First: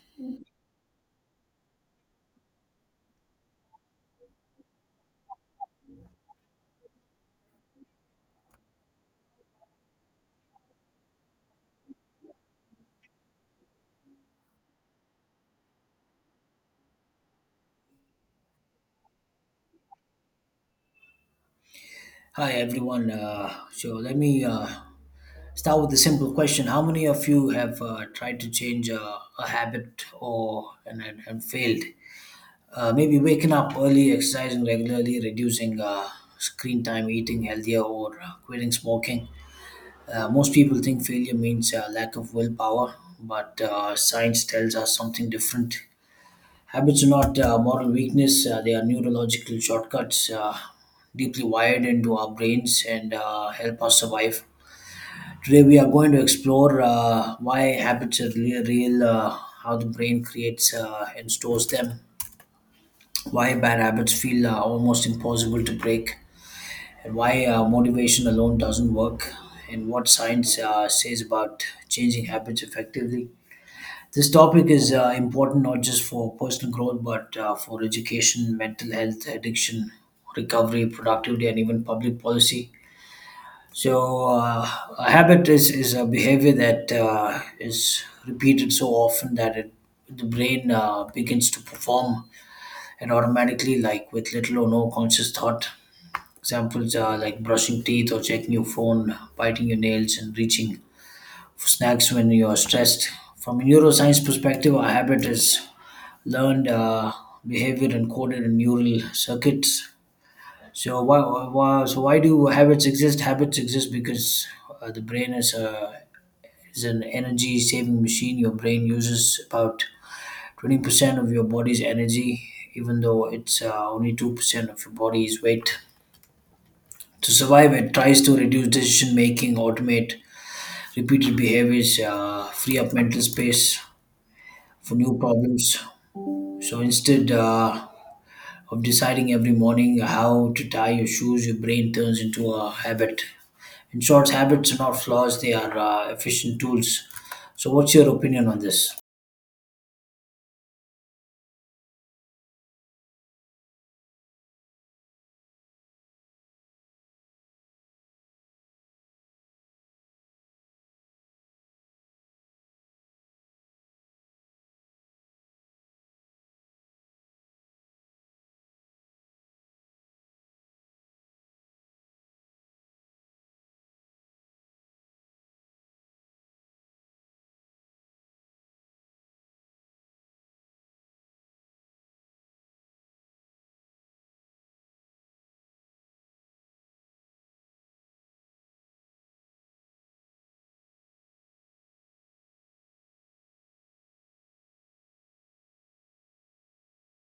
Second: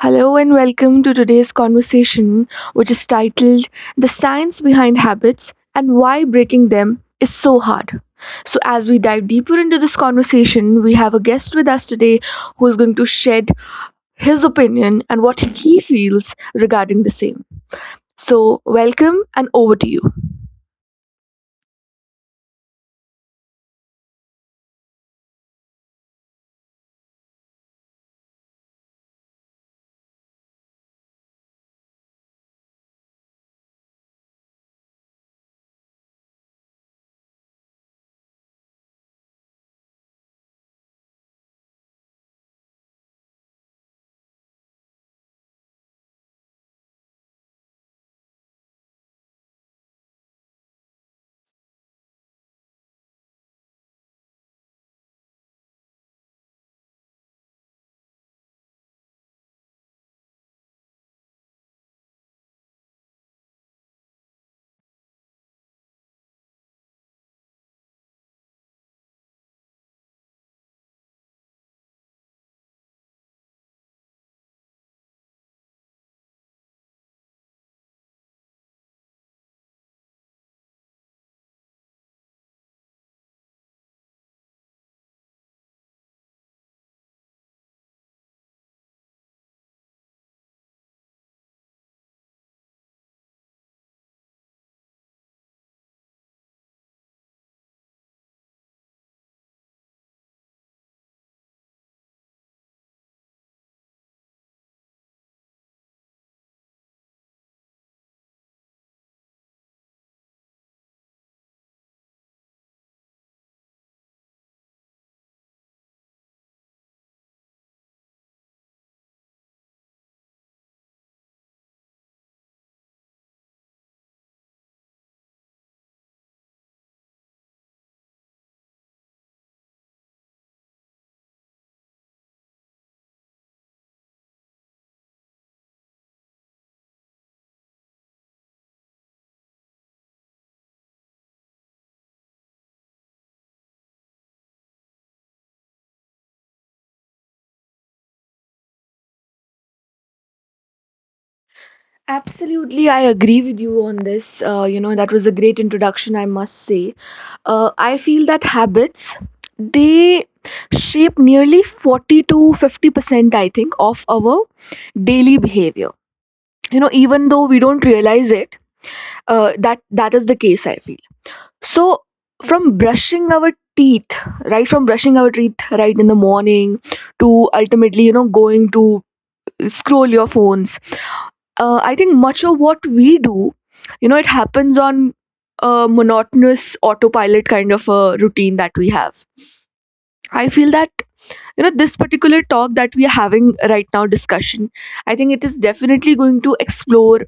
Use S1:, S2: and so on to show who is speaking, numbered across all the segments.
S1: Hello and welcome to today's conversation, which is titled The Science Behind Habits and Why Breaking Them is So Hard. So, as we dive deeper into this conversation, we have a guest with us today who is going to shed his opinion and what he feels regarding the same. So, welcome and over to you.
S2: Hi everyone. So let me start with a simple question. How many of you have tried to change a habit or and failed? Maybe waking up early, exercising regularly, reducing screen time, eating healthier, or quitting smoking. Most people think failure means lack of willpower, but science tells us something different. Habits are not moral weakness, they are neurological shortcuts deeply wired into our brains and help us survive. Today, we are going to explore why habits are really real, how the brain creates and stores them, why bad habits feel almost impossible to break, and why motivation alone doesn't work, and what science says about changing habits effectively. This topic is important not just for personal growth, but for education, mental health, addiction, recovery, productivity, and even public policy. So, uh, a habit is a behavior that is repeated so often that the brain begins to perform it automatically, like with little or no conscious thought. Examples are like brushing teeth or checking your phone, biting your nails, and reaching for snacks when you are stressed. From a neuroscience perspective, a habit is learned behavior encoded in neural circuits. So why do habits exist? Habits exist because the brain is an energy saving machine. Your brain uses about 20% of your body's energy, even though it's only 2% of your body's weight. To survive, it tries to reduce decision making, automate repeated behaviors, free up mental space for new problems. So instead of deciding every morning how to tie your shoes, your brain turns into a habit. In short, habits are not flaws; they are efficient tools. So, what's your opinion on this?
S1: Absolutely, I agree with you on this. That was a great introduction, I must say. I feel that habits, they shape nearly 40 to 50%, I think, of our daily behavior. You know, even though we don't realize it, that that is the case, I feel. So, from brushing our teeth, right, from brushing our teeth right in the morning to ultimately, you know, going to scroll your phones I think much of what we do, you know, it happens on a monotonous autopilot kind of a routine that we have. I feel that, you know, this particular talk that we are having right now, discussion, I think it is definitely going to explore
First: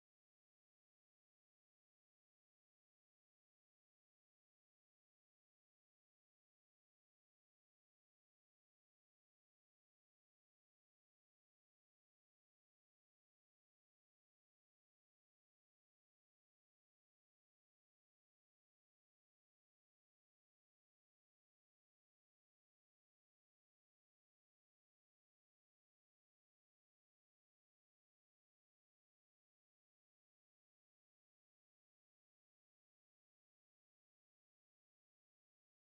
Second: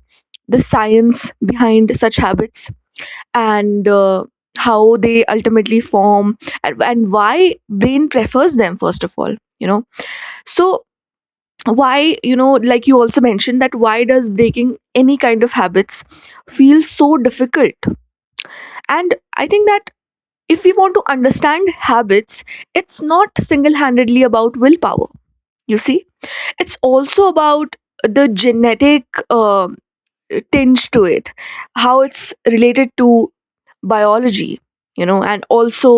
S1: the science behind such habits and how they ultimately form and why brain prefers them first of all, you know. So why, you know, like you also mentioned, that why does breaking any kind of habits feel so difficult, and I think that if we want to understand habits, it's not single-handedly about willpower, you see. It's also about the genetic um tinge to it, how it's related to biology, you know, and also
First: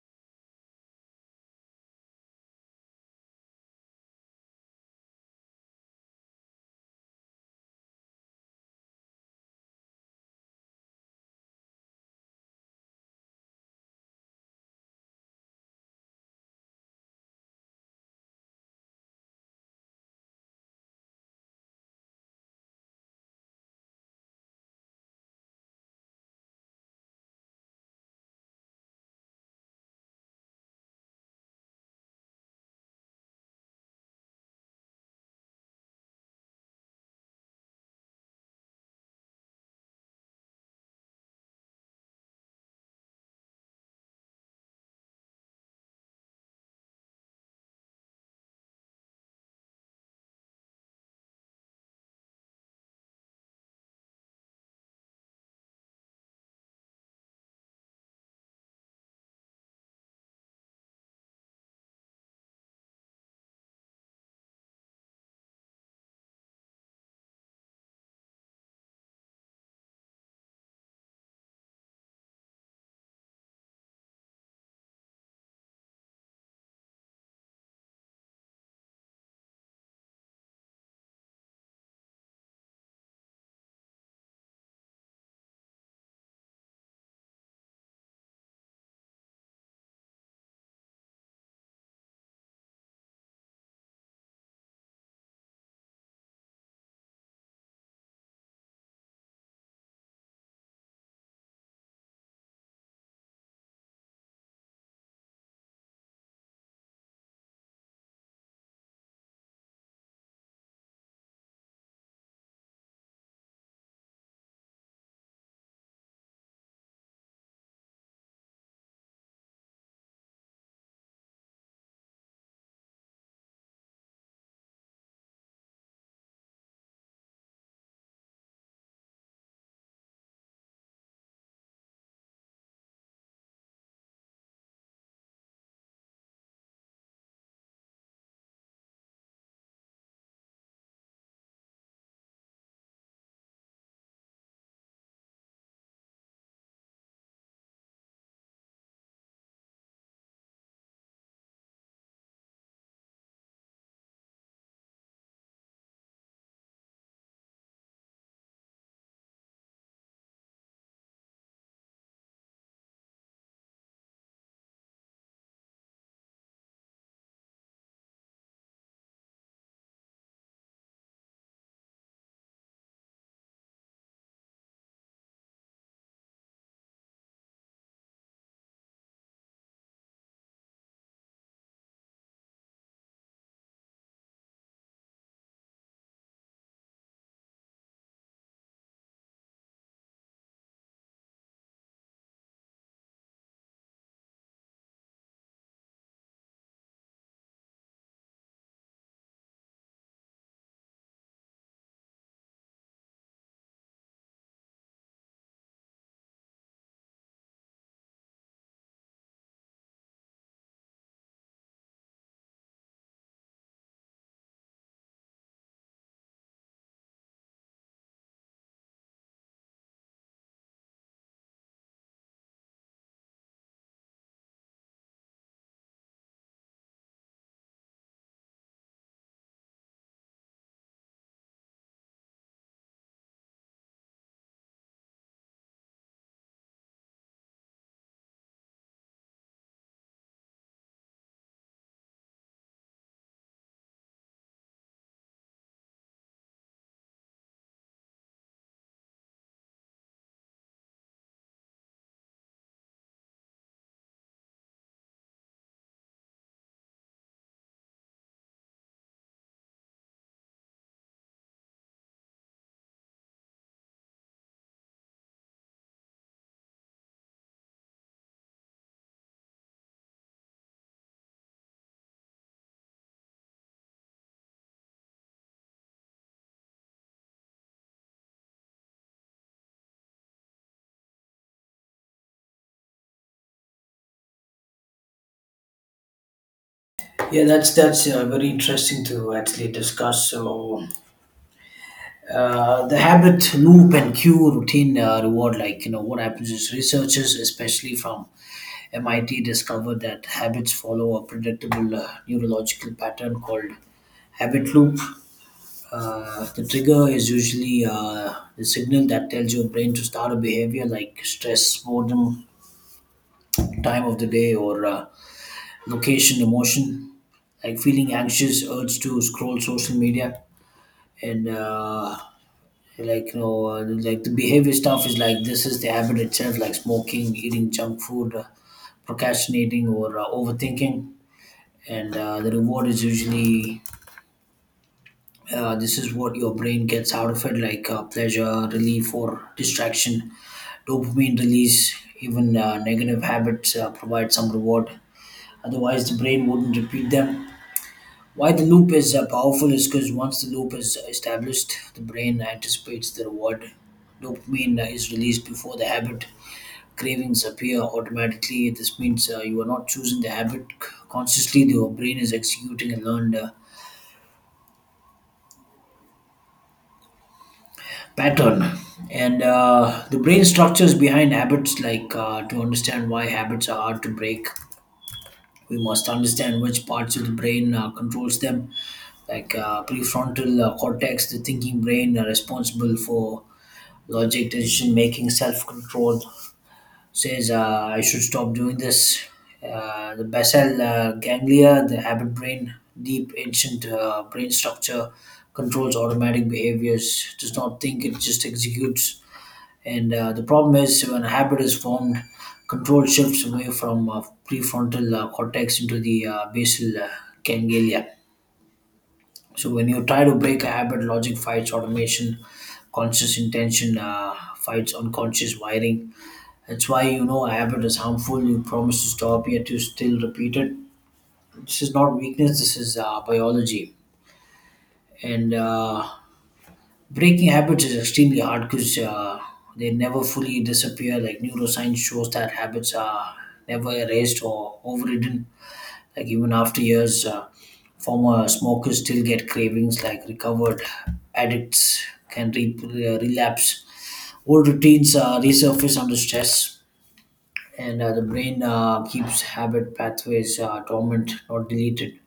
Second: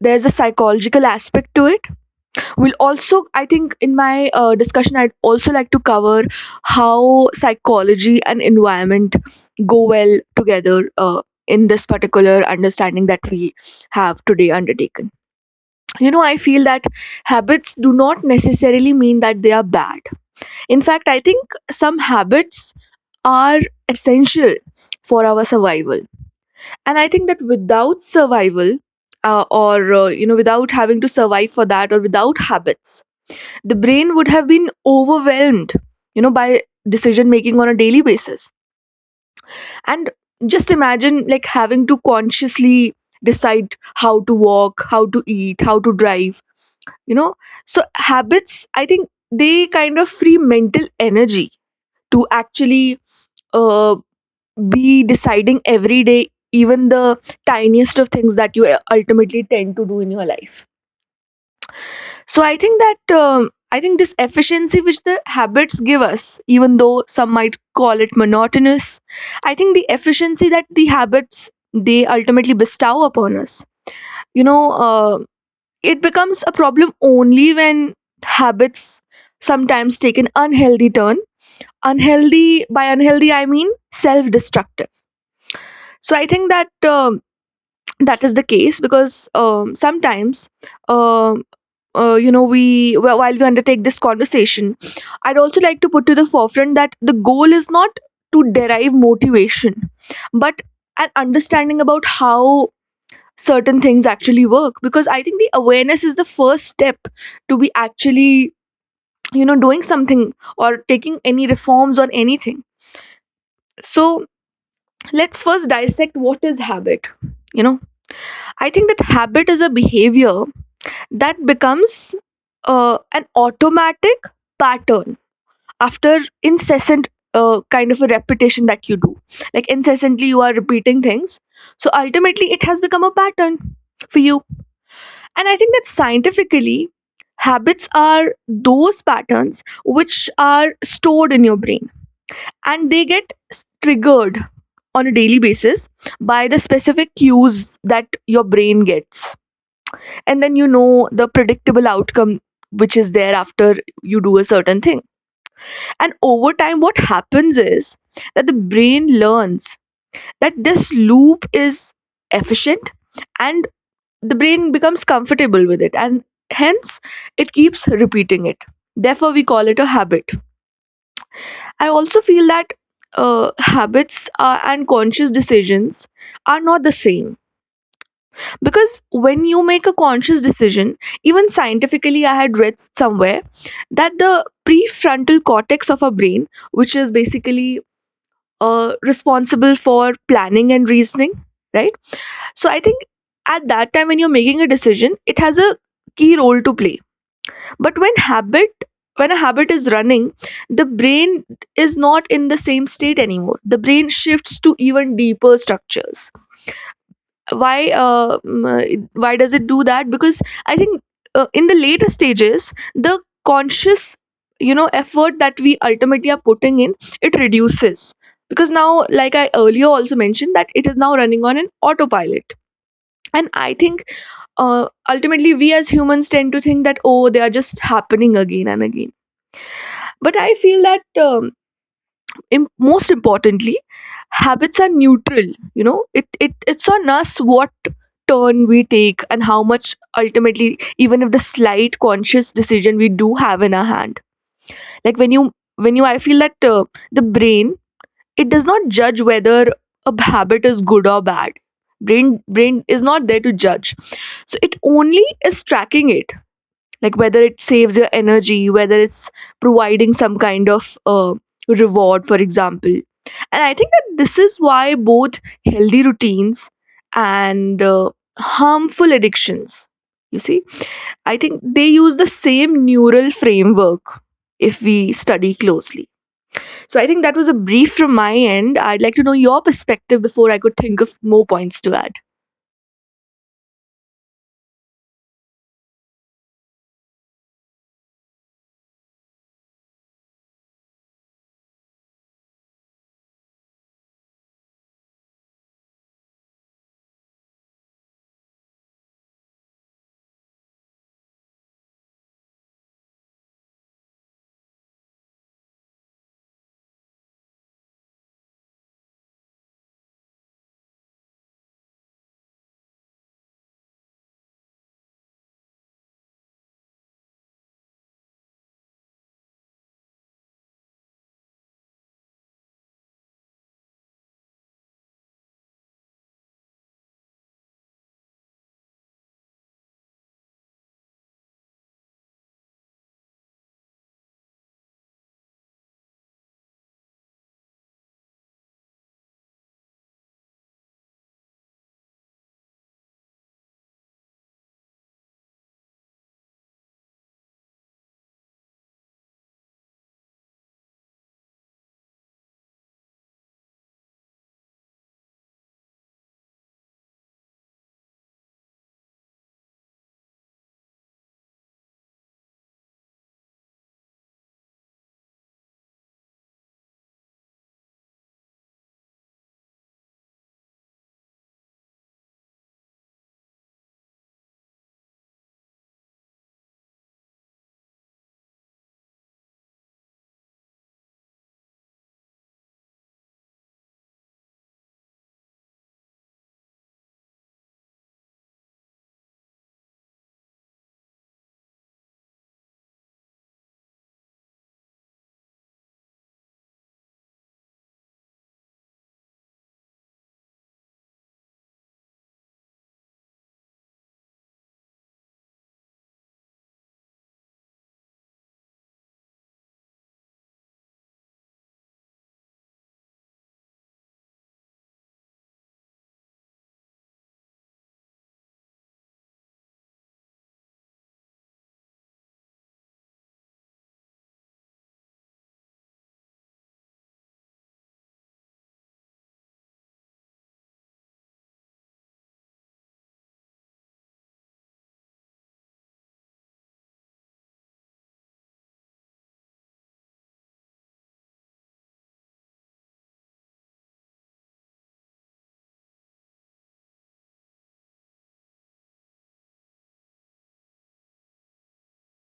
S1: there's a psychological aspect to it. We'll also, I think, in my discussion, I'd also like to cover how psychology and environment go well together in this particular understanding that we have today undertaken. You know, I feel that habits do not necessarily mean that they are bad. In fact, I think some habits are essential for our survival. And I think that without survival, or you know, without having to survive for that, or without habits, the brain would have been overwhelmed, you know, by decision making on a daily basis. And just imagine like having to consciously decide how to walk, how to eat, how to drive, you know. So habits, I think, they kind of free mental energy to actually, uh, be deciding every day even the tiniest of things that you ultimately tend to do in your life. So I think that I think this efficiency which the habits give us, even though some might call it monotonous, I think the efficiency that the habits they ultimately bestow upon us, you know, uh, it becomes a problem only when habits sometimes take an unhealthy turn. Unhealthy, by unhealthy I mean self-destructive. So I think that that is the case because, um sometimes um you know, while we undertake this conversation, I'd also like to put to the forefront that the goal is not to derive motivation but an understanding about how certain things actually work, because I think the awareness is the first step to be actually, you know, doing something or taking any reforms on anything. So let's first dissect what is habit, you know. I think that habit is a behavior that becomes an automatic pattern after incessant kind of a repetition that you do. Like incessantly you are repeating things, so ultimately it has become a pattern for you. And I think that scientifically, habits are those patterns which are stored in your brain, and they get triggered on a daily basis by the specific cues that your brain gets, and then, you know, the predictable outcome which is there after you do a certain thing. And over time, what happens is that the brain learns that this loop is efficient and the brain becomes comfortable with it. And hence, it keeps repeating it. Therefore, we call it a habit. I also feel that habits and conscious decisions are not the same, because when you make a conscious decision, even scientifically, I had read somewhere that the prefrontal cortex of our brain, which is basically responsible for planning and reasoning, right. So I think at that time when you're making a decision, it has a key role to play. But when a habit is running, the brain is not in the same state anymore. The brain shifts to even deeper structures. Why, why does it do that? Because I think, in the later stages, the conscious, you know, effort that we ultimately are putting in, it reduces, because now, like I earlier also mentioned, that it is now running on an autopilot. And I think ultimately we as humans tend to think that oh, they are just happening again and again. But I feel that most importantly, habits are neutral. You know, it's on us what turn we take and how much ultimately, even if the slight conscious decision we do have in our hand. Like I feel that the brain, it does not judge whether a habit is good or bad. Brain is not there to judge, so it only is tracking it, like whether it saves your energy, whether it's providing some kind of reward, for example. And I think that this is why both healthy routines and harmful addictions, you see, I think they use the same neural framework, if we study closely. So I think that was a brief from my end. I'd like to know your perspective before I could think of more points to add.
S2: Yeah, that's very interesting to actually discuss. So, the habit loop and cue routine reward, what happens is researchers, especially from MIT, discovered that habits follow a predictable neurological pattern called habit loop. The trigger is usually the signal that tells your brain to start a behavior like stress, boredom, time of the day, or location, emotion, like feeling anxious, urge to scroll social media, and like the behavior stuff is like this is the habit itself, like smoking, eating junk food, procrastinating, or overthinking. And the reward is usually this is what your brain gets out of it, like pleasure, relief, or distraction dopamine release, even negative habits provide some reward. Otherwise, the brain wouldn't repeat them. Why the loop is powerful is because once the loop is established, the brain anticipates the reward. Dopamine is released before the habit. Cravings appear automatically. This means you are not choosing the habit consciously. Your brain is executing a learned pattern. And the brain structures behind habits, like to understand why habits are hard to break, we must understand which parts of the brain controls them, like prefrontal cortex, the thinking brain, responsible for logic, decision making, self control, says I should stop doing this. The basal ganglia, the habit brain, deep ancient brain structure, controls automatic behaviors, does not think, it just executes. And uh, the problem is when a habit is formed, control shifts away from prefrontal cortex into the basal ganglia. So when you try to break a habit, logic fights automation, conscious intention fights unconscious wiring. That's why you know a habit is harmful. You promise to stop, yet you still repeat it. This is not weakness. This is biology. And Breaking habits is extremely hard because they never fully disappear. Like neuroscience shows that habits are never erased or overridden. Like even after years, former smokers still get cravings. Like recovered addicts can relapse. Old routines resurface under stress, and the brain keeps habit pathways dormant, not deleted.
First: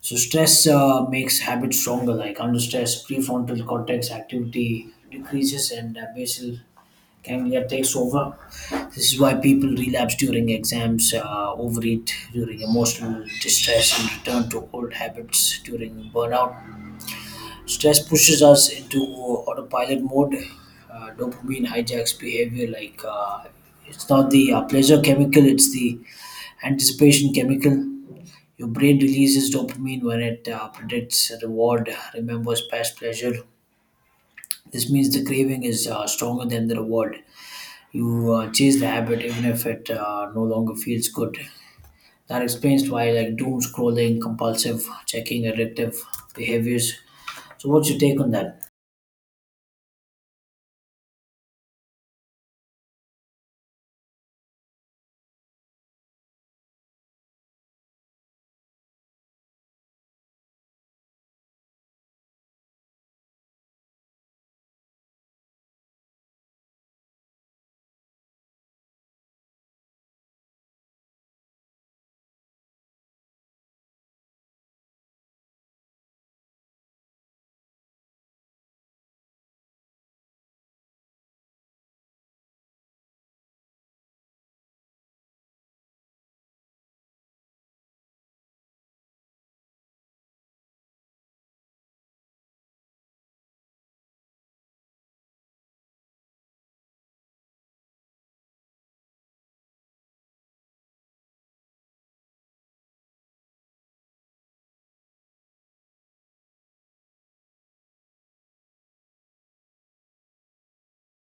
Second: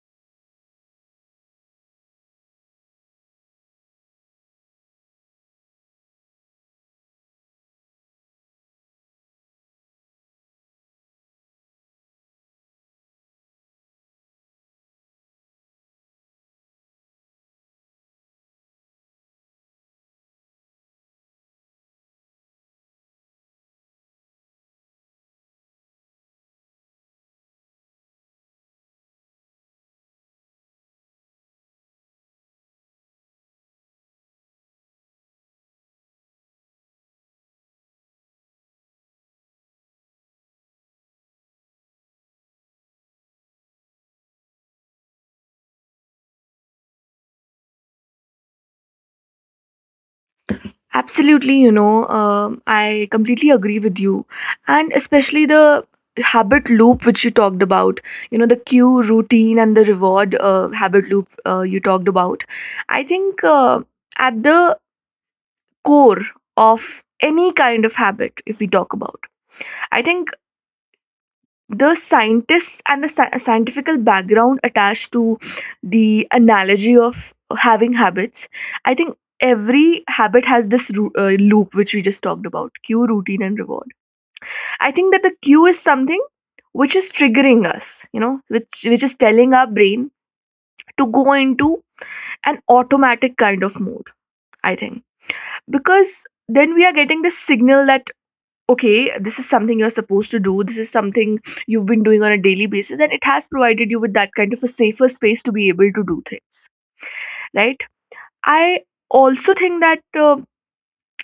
S2: So stress makes habits stronger. Like under stress, prefrontal cortex activity decreases and basal ganglia takes over. This is why people relapse during exams, overeat during emotional distress, and return to old habits during burnout. Stress pushes us into autopilot mode. Dopamine hijacks behavior. It's not the pleasure chemical; it's the anticipation chemical. Your brain releases dopamine when it predicts reward, remembers past pleasure. This means the craving is stronger than the reward. You chase the habit even if it no longer feels good. That explains why like doom scrolling, compulsive checking, addictive behaviors. So, what's your take on that?
S1: Absolutely, you know, I completely agree with you. And especially the habit loop which you talked about, you know, the cue, routine, and the reward habit loop you talked about. I think at the core of any kind of habit, if we talk about, I think the scientists and the scientific background attached to the analogy of having habits, I think every habit has this loop which we just talked about: cue, routine, and reward. I think that the cue is something which is triggering us, you know, which is telling our brain to go into an automatic kind of mode, I think, because then we are getting this signal that okay, this is something you're supposed to do, this is something you've been doing on a daily basis, and it has provided you with that kind of a safer space to be able to do things, right? I also think that uh,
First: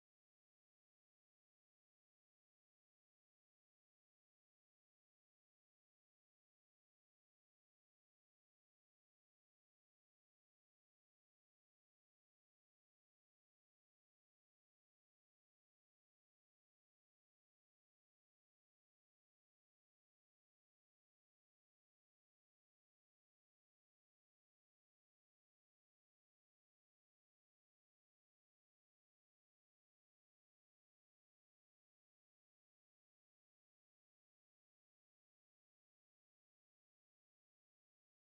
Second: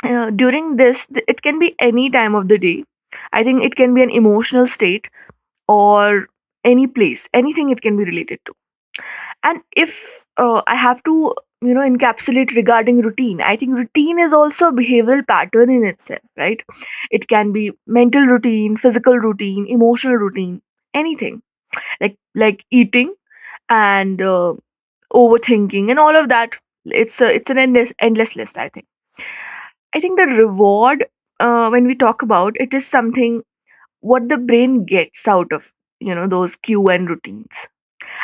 S1: uh, during this, it can be any time of the day. I think it can be an emotional state or any place, anything it can be related to. And if I have to, you know, encapsulate regarding routine, I think routine is also a behavioral pattern in itself, right? It can be mental routine, physical routine, emotional routine, anything, like like eating and overthinking and all of that. It's an endless list, I think. I think the reward, when we talk about it, is something what the brain gets out of, you know, those q and routines.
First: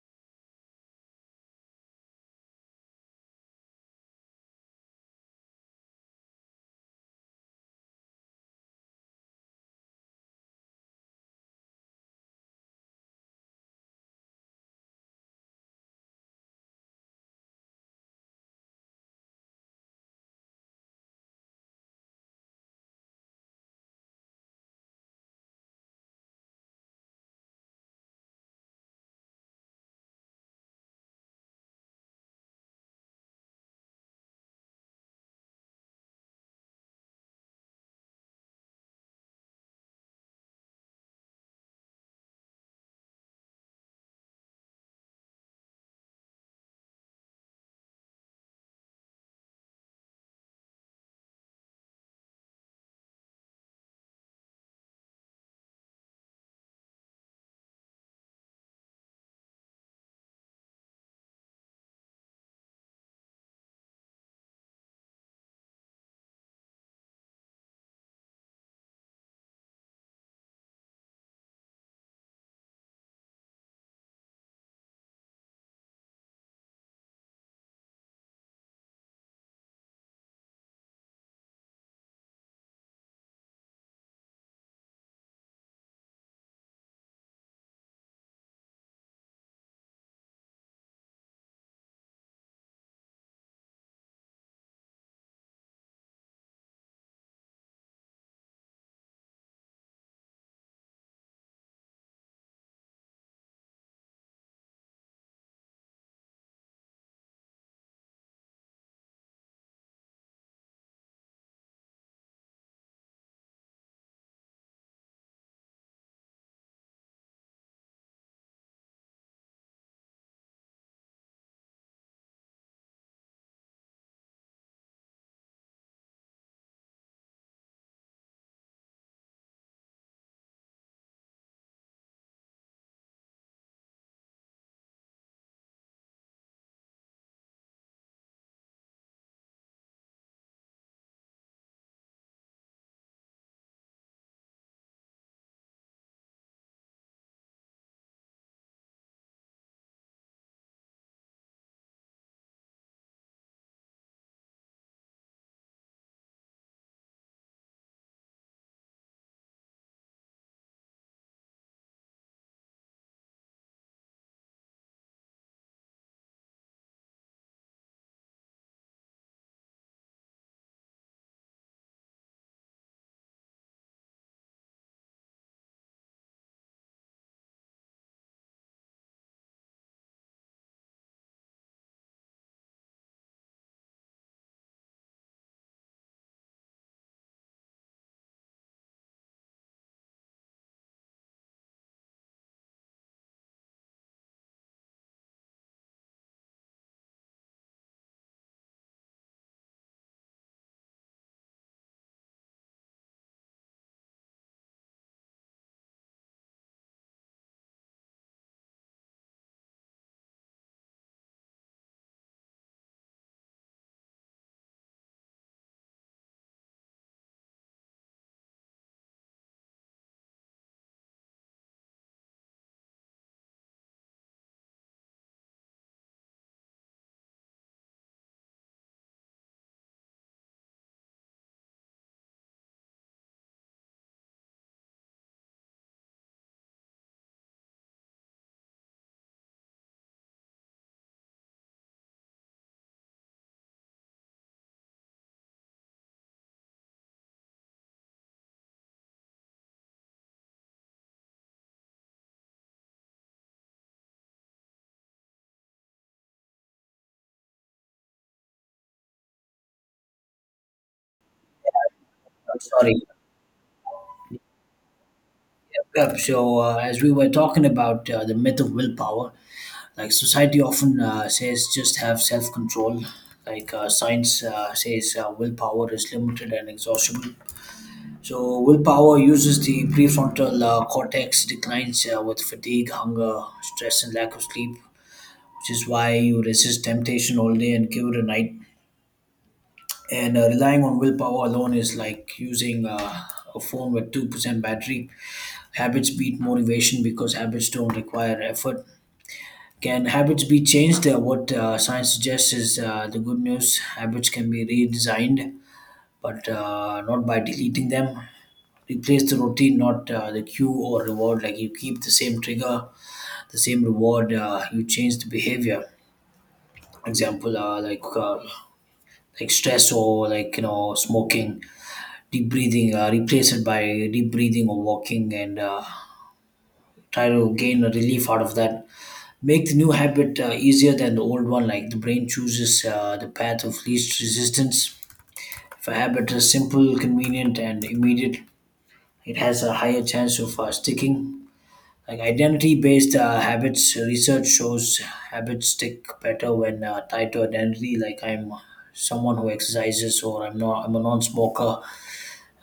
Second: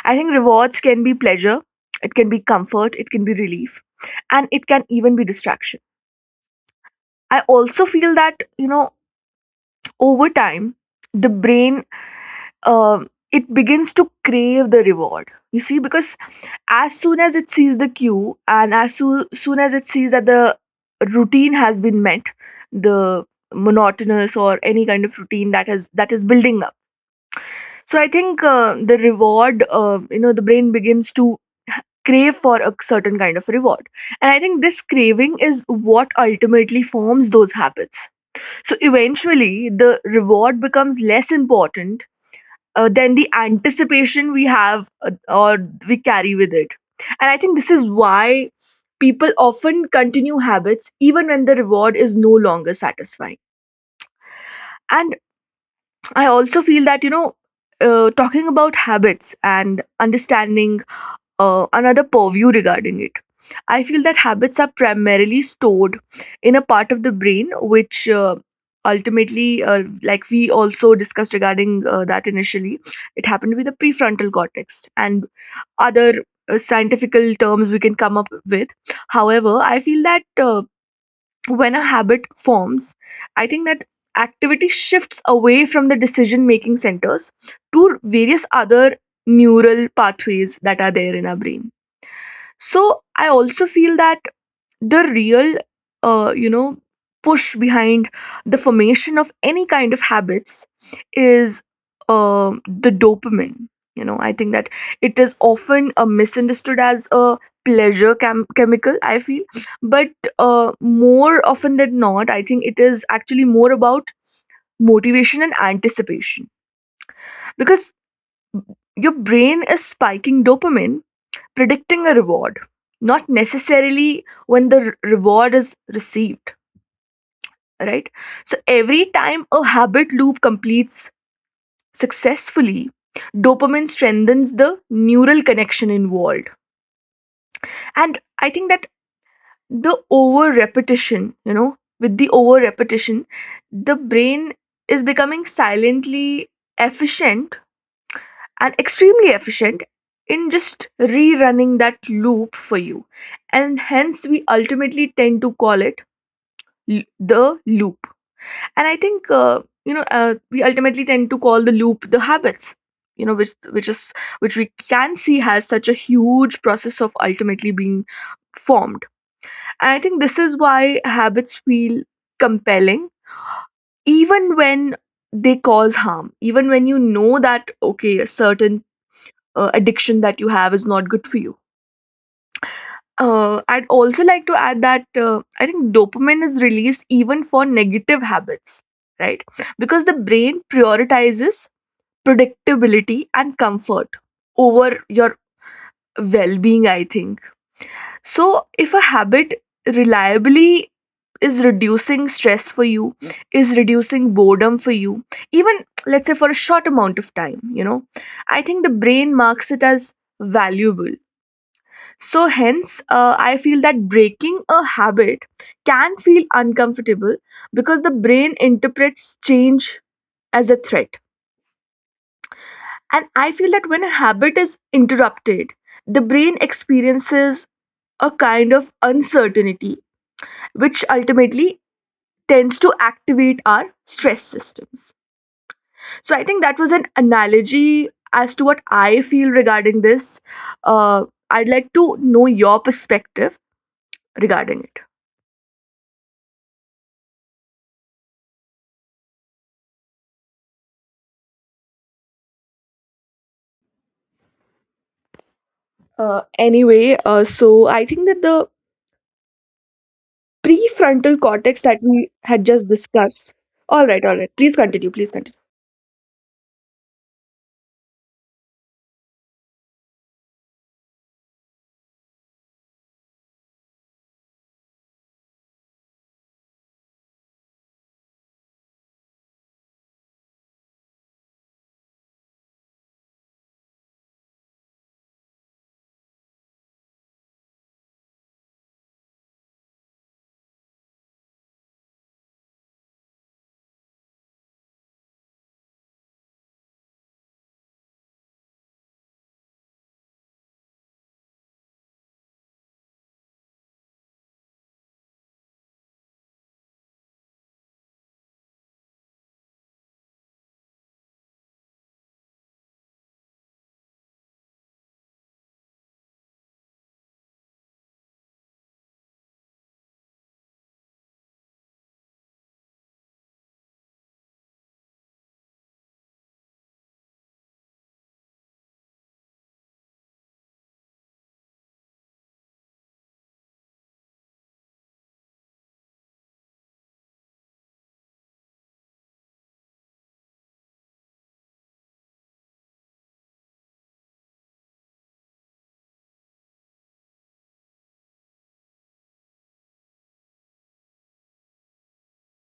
S1: I think rewards can be pleasure, it can be comfort, it can be relief, and it can even be distraction. I also feel that, you know, over time, the brain, it begins to crave the reward. You see, because as soon as it sees the cue, and as soon as it sees that the routine has been met, the monotonous or any kind of routine that has, that is building up, so I think the reward, you know, the brain begins to crave for a certain kind of reward. And I think this craving is what ultimately forms those habits. So eventually, the reward becomes less important than the anticipation we have, or we carry with it. And I think this is why people often continue habits even when the reward is no longer satisfying. And I also feel that, you know, talking about habits and understanding another purview regarding it, I feel that habits are primarily stored in a part of the brain which, like we also discussed regarding, that initially, it happened with the prefrontal cortex and other scientifical terms we can come up with. However, I feel that when a habit forms, I think that activity shifts away from the decision making centers to various other neural pathways that are there in our brain. So I also feel that the real uh, you know push behind the formation of any kind of habits is the dopamine. I think that it is often misunderstood as a chemical, I feel. But more often than not, I think it is actually more about motivation and anticipation, because your brain is spiking dopamine predicting a reward, not necessarily when the reward is received, right? So every time a habit loop completes successfully, dopamine strengthens the neural connection involved. And I think that the over repetition you know over repetition, the brain is becoming silently efficient, and extremely efficient in just rerunning that loop for you. And hence, we ultimately tend to call it the loop. And I think, we ultimately tend to call the loop the habits. You know, which we can see has such a huge process of ultimately being formed. And I think this is why habits feel compelling, even when they cause harm, even when you know that okay, a certain addiction that you have is not good for you. I'd also like to add that I think dopamine is released even for negative habits, right? Because the brain prioritizes predictability and comfort over your well being, I think. So if a habit reliably is reducing stress for you, is reducing boredom for you, even, let's say, for a short amount of time, I think the brain marks it as valuable. So, hence, I feel that breaking a habit can feel uncomfortable, because the brain interprets change as a threat. And I feel that when a habit is interrupted, the brain experiences a kind of uncertainty, which ultimately tends to activate our stress systems. So I think that was an analogy as to what I feel regarding this. Uh, I'd like to know your perspective regarding it. Anyway, so I think that the prefrontal cortex that we
S2: I'm
S1: had just
S2: sorry.
S1: discussed. All right, all right. Please continue. Please continue.
S2: Yep. So, as we were talking about the myth of willpower, like society often says, just have self control. Science says, willpower is limited and exhaustible. So, willpower uses the prefrontal cortex, declines with fatigue, hunger, stress, and lack of sleep, which is why you resist temptation all day and give it a night, and relying on willpower alone is like using a phone with 2% battery. Habits beat motivation because habits don't require effort. Can habits be changed? What science suggests is the good news, habits can be redesigned, but not by deleting them. Replace the routine, not the cue or reward. Like you keep the same trigger, the same reward, you change the behavior. Example, like stress or like smoking, deep breathing, replace it by deep breathing or walking, and try to gain a relief out of that. Make the new habit easier than the old one. Like, the brain chooses the path of least resistance. If a habit is simple, convenient and immediate, it has a higher chance of sticking. Like identity based habits, research shows habits stick better when tied to identity, like I'm someone who exercises, or I'm not I'm a non-smoker.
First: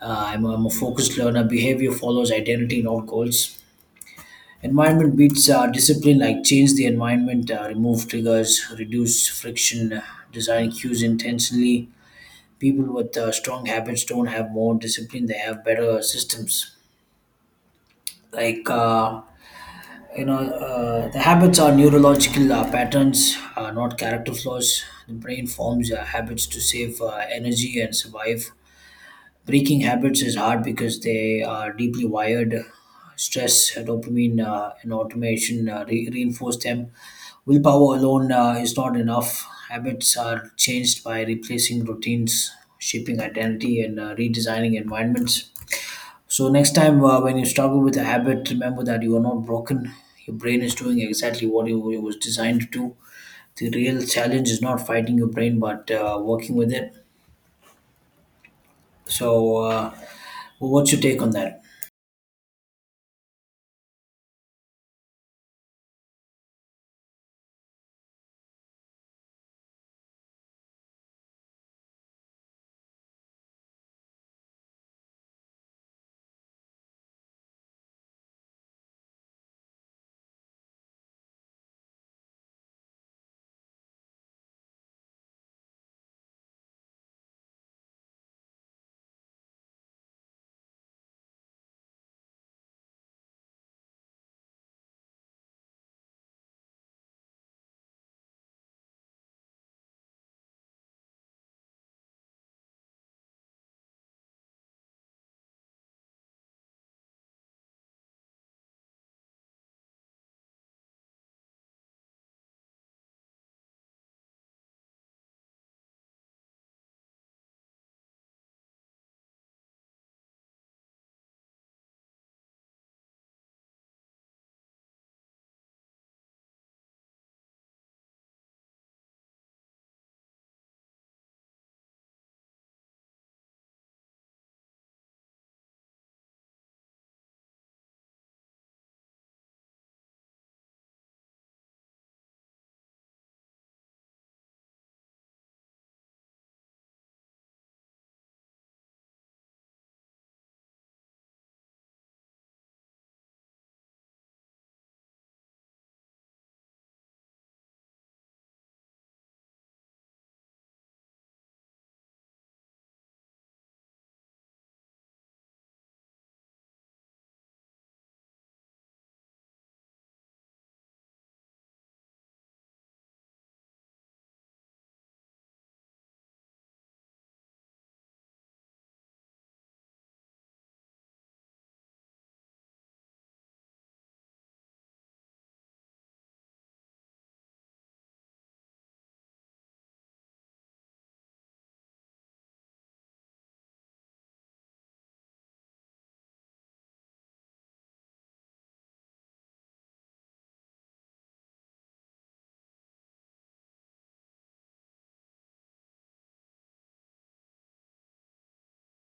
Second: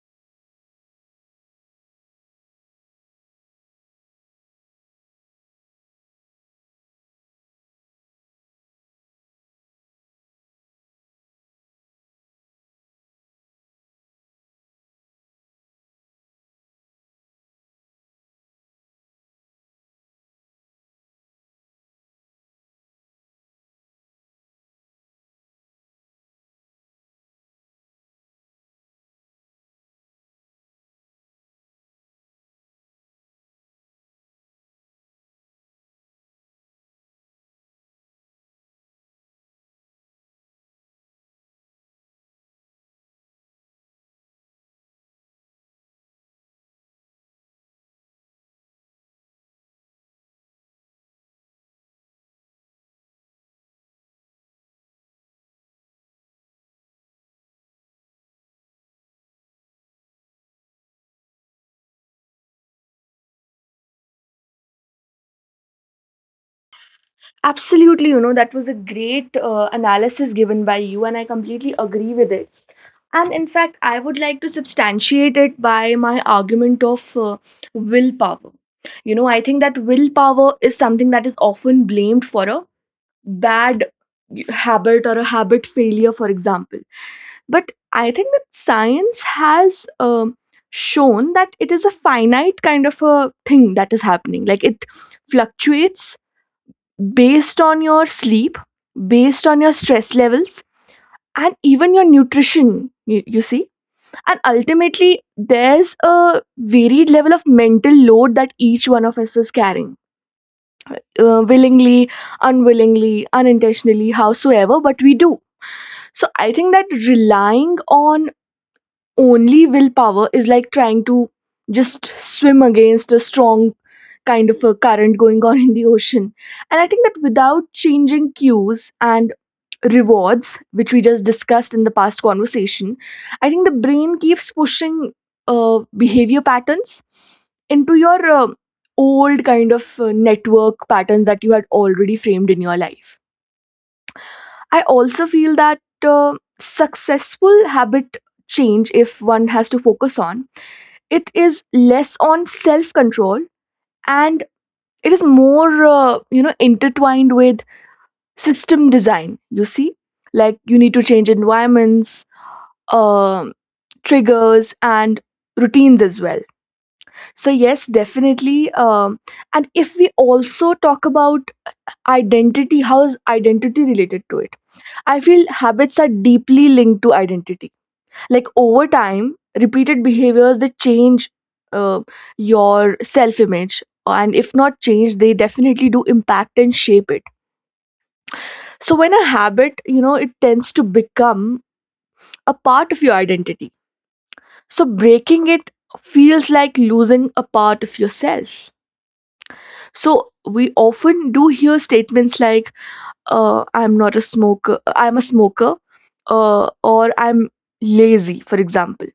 S2: I'm a focused learner. Behavior follows identity, not goals. Environment beats discipline. Like, change the environment, remove triggers, reduce friction, design cues intentionally. People with strong habits don't have more discipline, they have better systems. Like, uh, the habits are neurological patterns, not character flaws. The brain forms habits to save energy and survive. Breaking habits is hard because they are deeply wired. Stress, dopamine, and automation reinforce them. Willpower alone is not enough. Habits are changed by replacing routines, shaping identity, and redesigning environments. So, next time when you struggle with a habit, remember that you are not broken. Your brain is doing exactly what it was designed to do. The real challenge is not fighting your brain, but working with it. So, what's your take on that?
S1: Absolutely, you know, that was a great analysis given by you, and I completely agree with it. And in fact, I would like to substantiate it by my argument of willpower. You know, I think that willpower is something that is often blamed for a bad habit or a habit failure, for example. But I think that science has, um, shown that it is a finite kind of a thing that is happening. Like, it fluctuates based on your sleep, based on your stress levels, and even your nutrition, you see. And ultimately, there's a varied level of mental load that each one of us is carrying, willingly, unwillingly, unintentionally, howsoever, but we do. So I think that relying on only willpower is like trying to just swim against a strong kind of a current going on in the ocean. And I think that without changing cues and rewards, which we just discussed in the past conversation, I think the brain keeps pushing behavior patterns into your old kind of network patterns that you had already framed in your life. I also feel that successful habit change, if one has to focus on, it is less on self control and it is more, intertwined with system design. You see, like, you need to change environments, um triggers, and routines as well. So, yes, definitely. And if we also talk about identity, how is identity related to it? I feel habits are deeply linked to identity. Like, over time, repeated behaviors, they change uh, your self image and if not change, they definitely do impact and shape it. So when a habit, you know, it tends to become a part of your identity, so breaking it feels like losing a part of yourself. So we often do hear statements like, I'm not a smoker, I'm a smoker, or I'm lazy, for example,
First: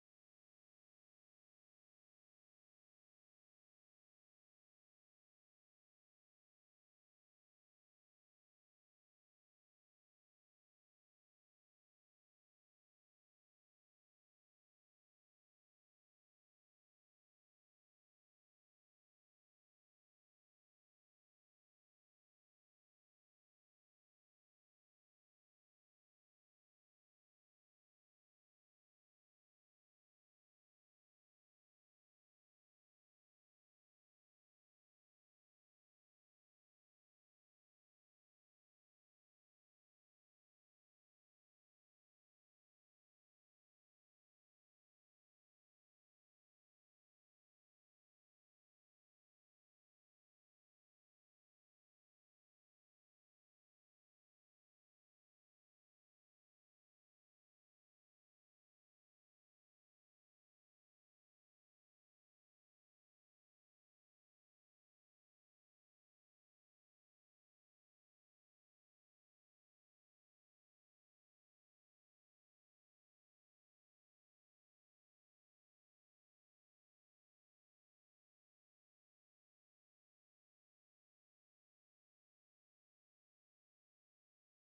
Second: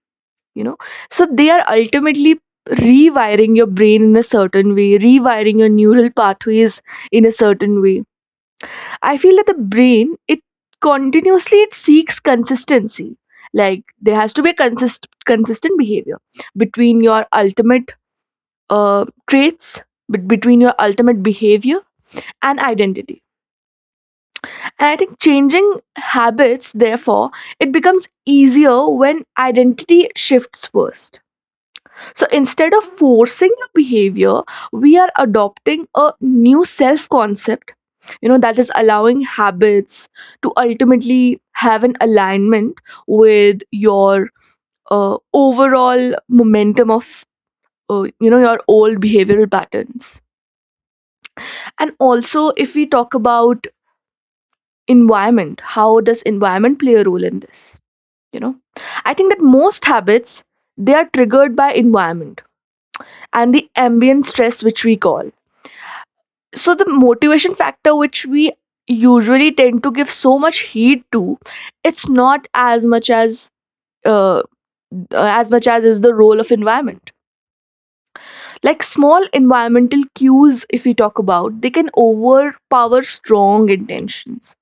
S1: you know. So they are ultimately rewiring your brain in a certain way, rewiring your neural pathways in a certain way. I feel that the brain, it continuously, it seeks consistency. Like, there has to be a consistent behavior between your ultimate uh, traits, but between your ultimate behavior and identity. And I think changing habits, therefore, it becomes easier when identity shifts first. So instead of forcing your behavior, we are adopting a new self concept, you know, that is allowing habits to ultimately have an alignment with your overall momentum of, your old behavioral patterns. And also, if we talk about environment, how does environment play a role in this? You know, I think that most habits, they are triggered by environment and the ambient stress, which we call. So the motivation factor, which we usually tend to give so much heed to, it's not as much as, uh, as much as is the role of environment. Like, small environmental cues, if we talk about, they can overpower strong intentions.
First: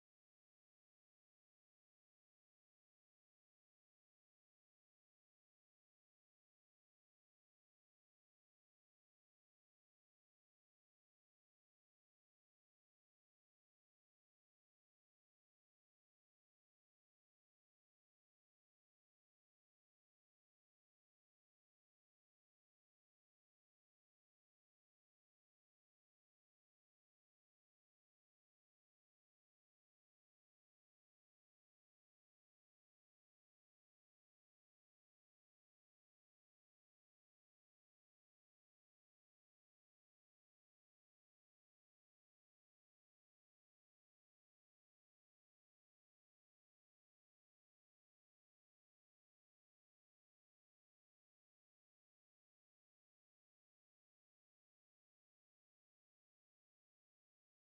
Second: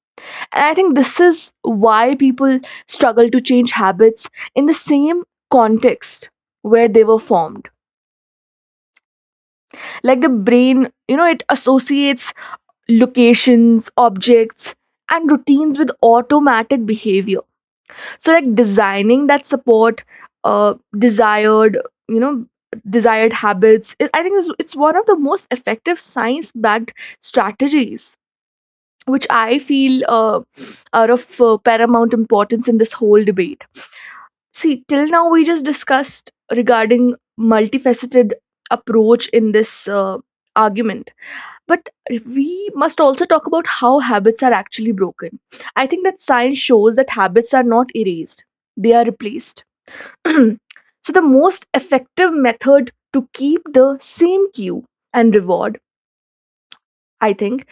S1: And I think this is why people struggle to change habits in the same context where they were formed. Like, the brain, you know, it associates locations, objects, and routines with automatic behavior. So, like, designing that support desired, you know, desired habits. I think it's one of the most effective science-backed strategies, which I feel are of paramount importance in this whole debate. See, till now we just discussed regarding multifaceted approach in this argument, but we must also talk about how habits are actually broken. I think that science shows that habits are not erased, they are replaced. So, the most effective method to keep the same cue and reward, I think,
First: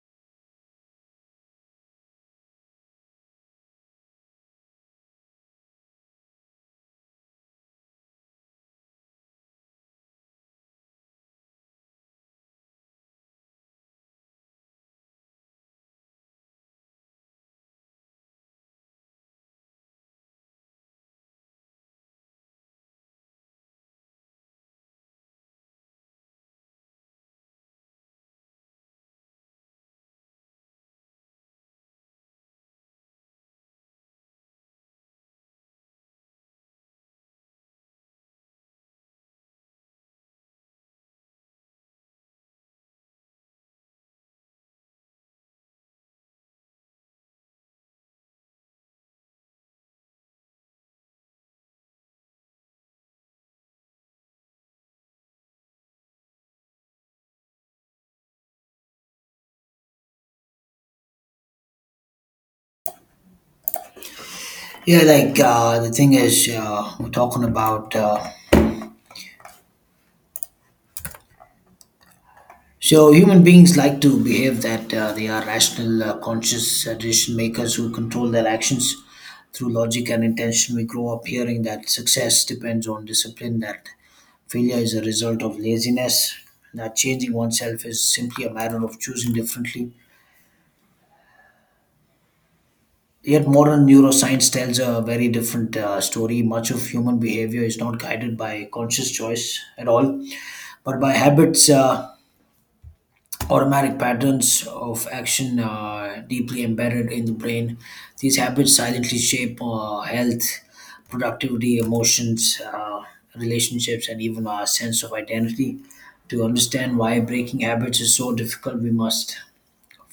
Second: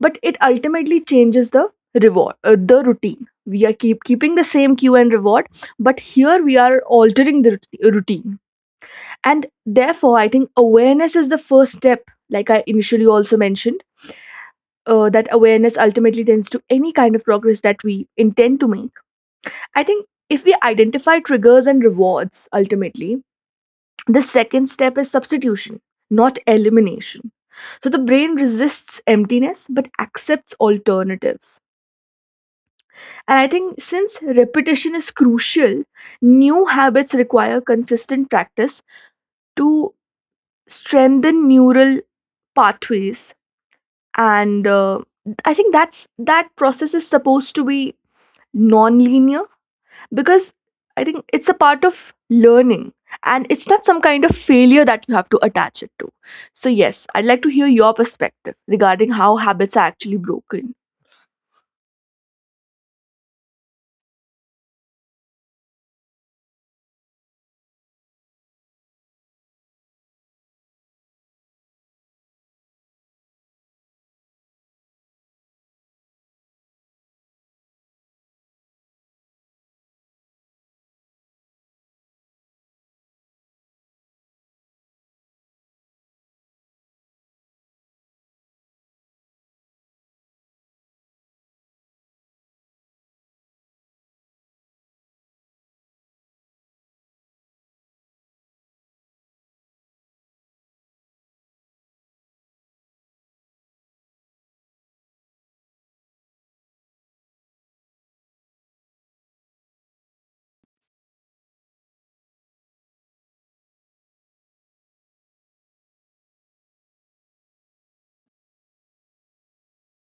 S1: but it ultimately changes the reward, the routine. We are keeping the same cue and reward, but here we are altering the routine. And therefore, I think awareness is the first step, like I initially also mentioned that awareness ultimately tends to any kind of progress that we intend to make. I think if we identify triggers and rewards ultimately, the second step is substitution, not elimination. So the brain resists emptiness but accepts alternatives. And I think since repetition is crucial, new habits require consistent practice to strengthen neural pathways. And I think that's, that process is supposed to be non-linear, because I think it's a part of learning, and it's not some kind of failure that you have to attach it to. So, yes, I'd like to hear your perspective regarding how habits are actually broken.
S2: Yeah, like the thing is, we're talking about so human beings like to behave that they are rational, conscious decision makers who control their actions through logic and intention. We grow up hearing that success depends on discipline, that failure is a result of laziness, that changing oneself is simply a matter of choosing differently. Yet modern neuroscience tells a very different story. Much of human behavior is not guided by conscious choice at all, but by habits, automatic patterns of action deeply embedded in the brain. These habits silently shape health, productivity, emotions, relationships, and even our sense of identity. To understand why breaking habits is so difficult, we must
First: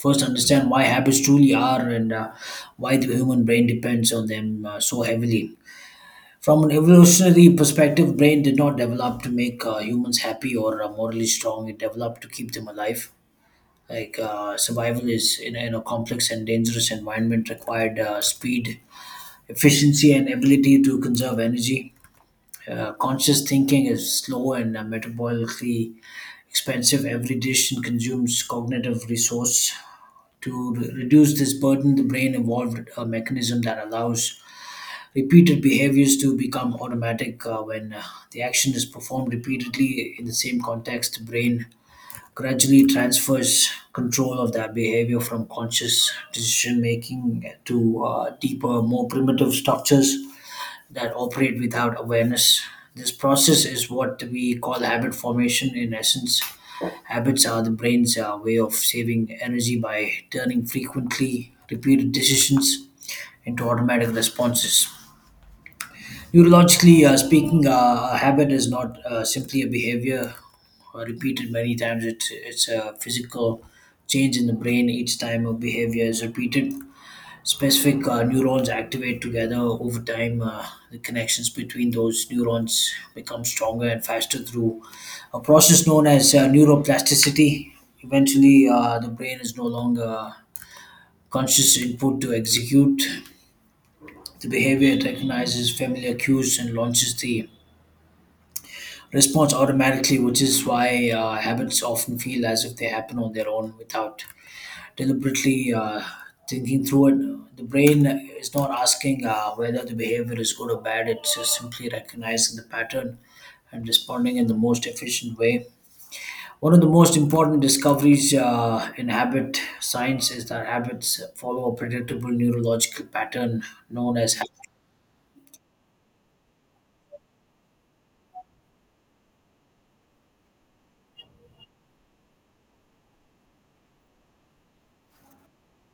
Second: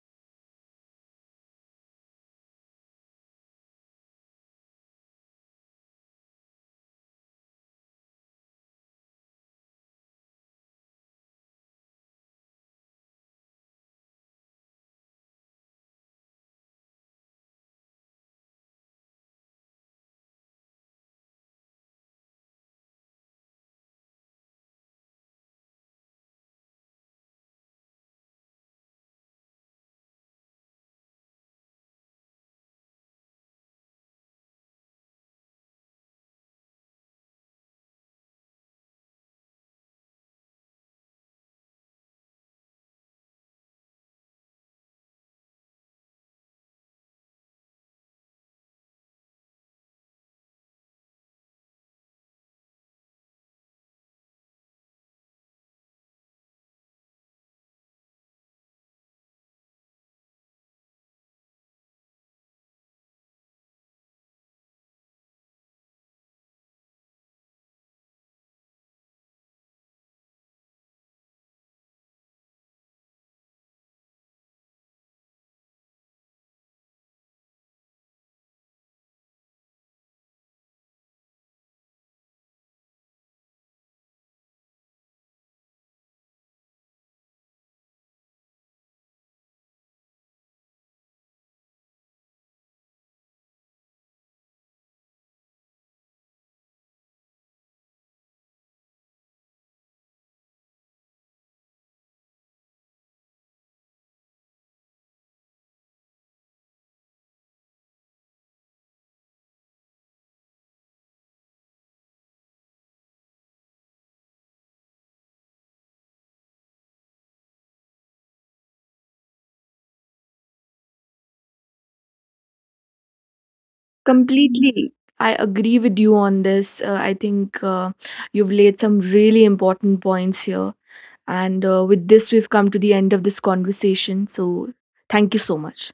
S2: first understand why habits truly are, and why the human brain depends on them so heavily. From an evolutionary perspective, brain did not develop to make humans happy or morally strong, it developed to keep them alive. Survival in a complex and dangerous environment required speed, efficiency and ability to conserve energy. Conscious thinking is slow and metabolically expensive. Every decision consumes cognitive resource. To reduce this burden, the brain evolved a mechanism that allows repeated behaviors to become automatic. When the action is performed repeatedly in the same context, the brain gradually transfers control of that behavior from conscious decision making to deeper, more primitive structures that operate without awareness. This process is what we call habit formation. In essence, habits are the brain's way of saving energy by turning frequently repeated decisions into automatic responses. Neurologically speaking, a habit is not simply a behavior repeated many times. It's a physical change in the brain. Each time a behavior is repeated, specific neurons activate together. Over time, the connections between those neurons become stronger and faster through a process known as neuroplasticity. Eventually, the brain is no longer conscious input to execute the behavior. It recognizes familiar cues and launches the response automatically, which is why habits often feel as if they happen on their own without deliberately thinking through it. The brain is not asking whether the behavior is good or bad, it's just simply recognizing the pattern and responding in the most efficient way. One of the most important discoveries in habit science is that habits follow a predictable neurological pattern known as
S1: Completely. I agree with you on this. I think, you've laid some really important points here. And with this, we've come to the end of this conversation. So, thank you so much.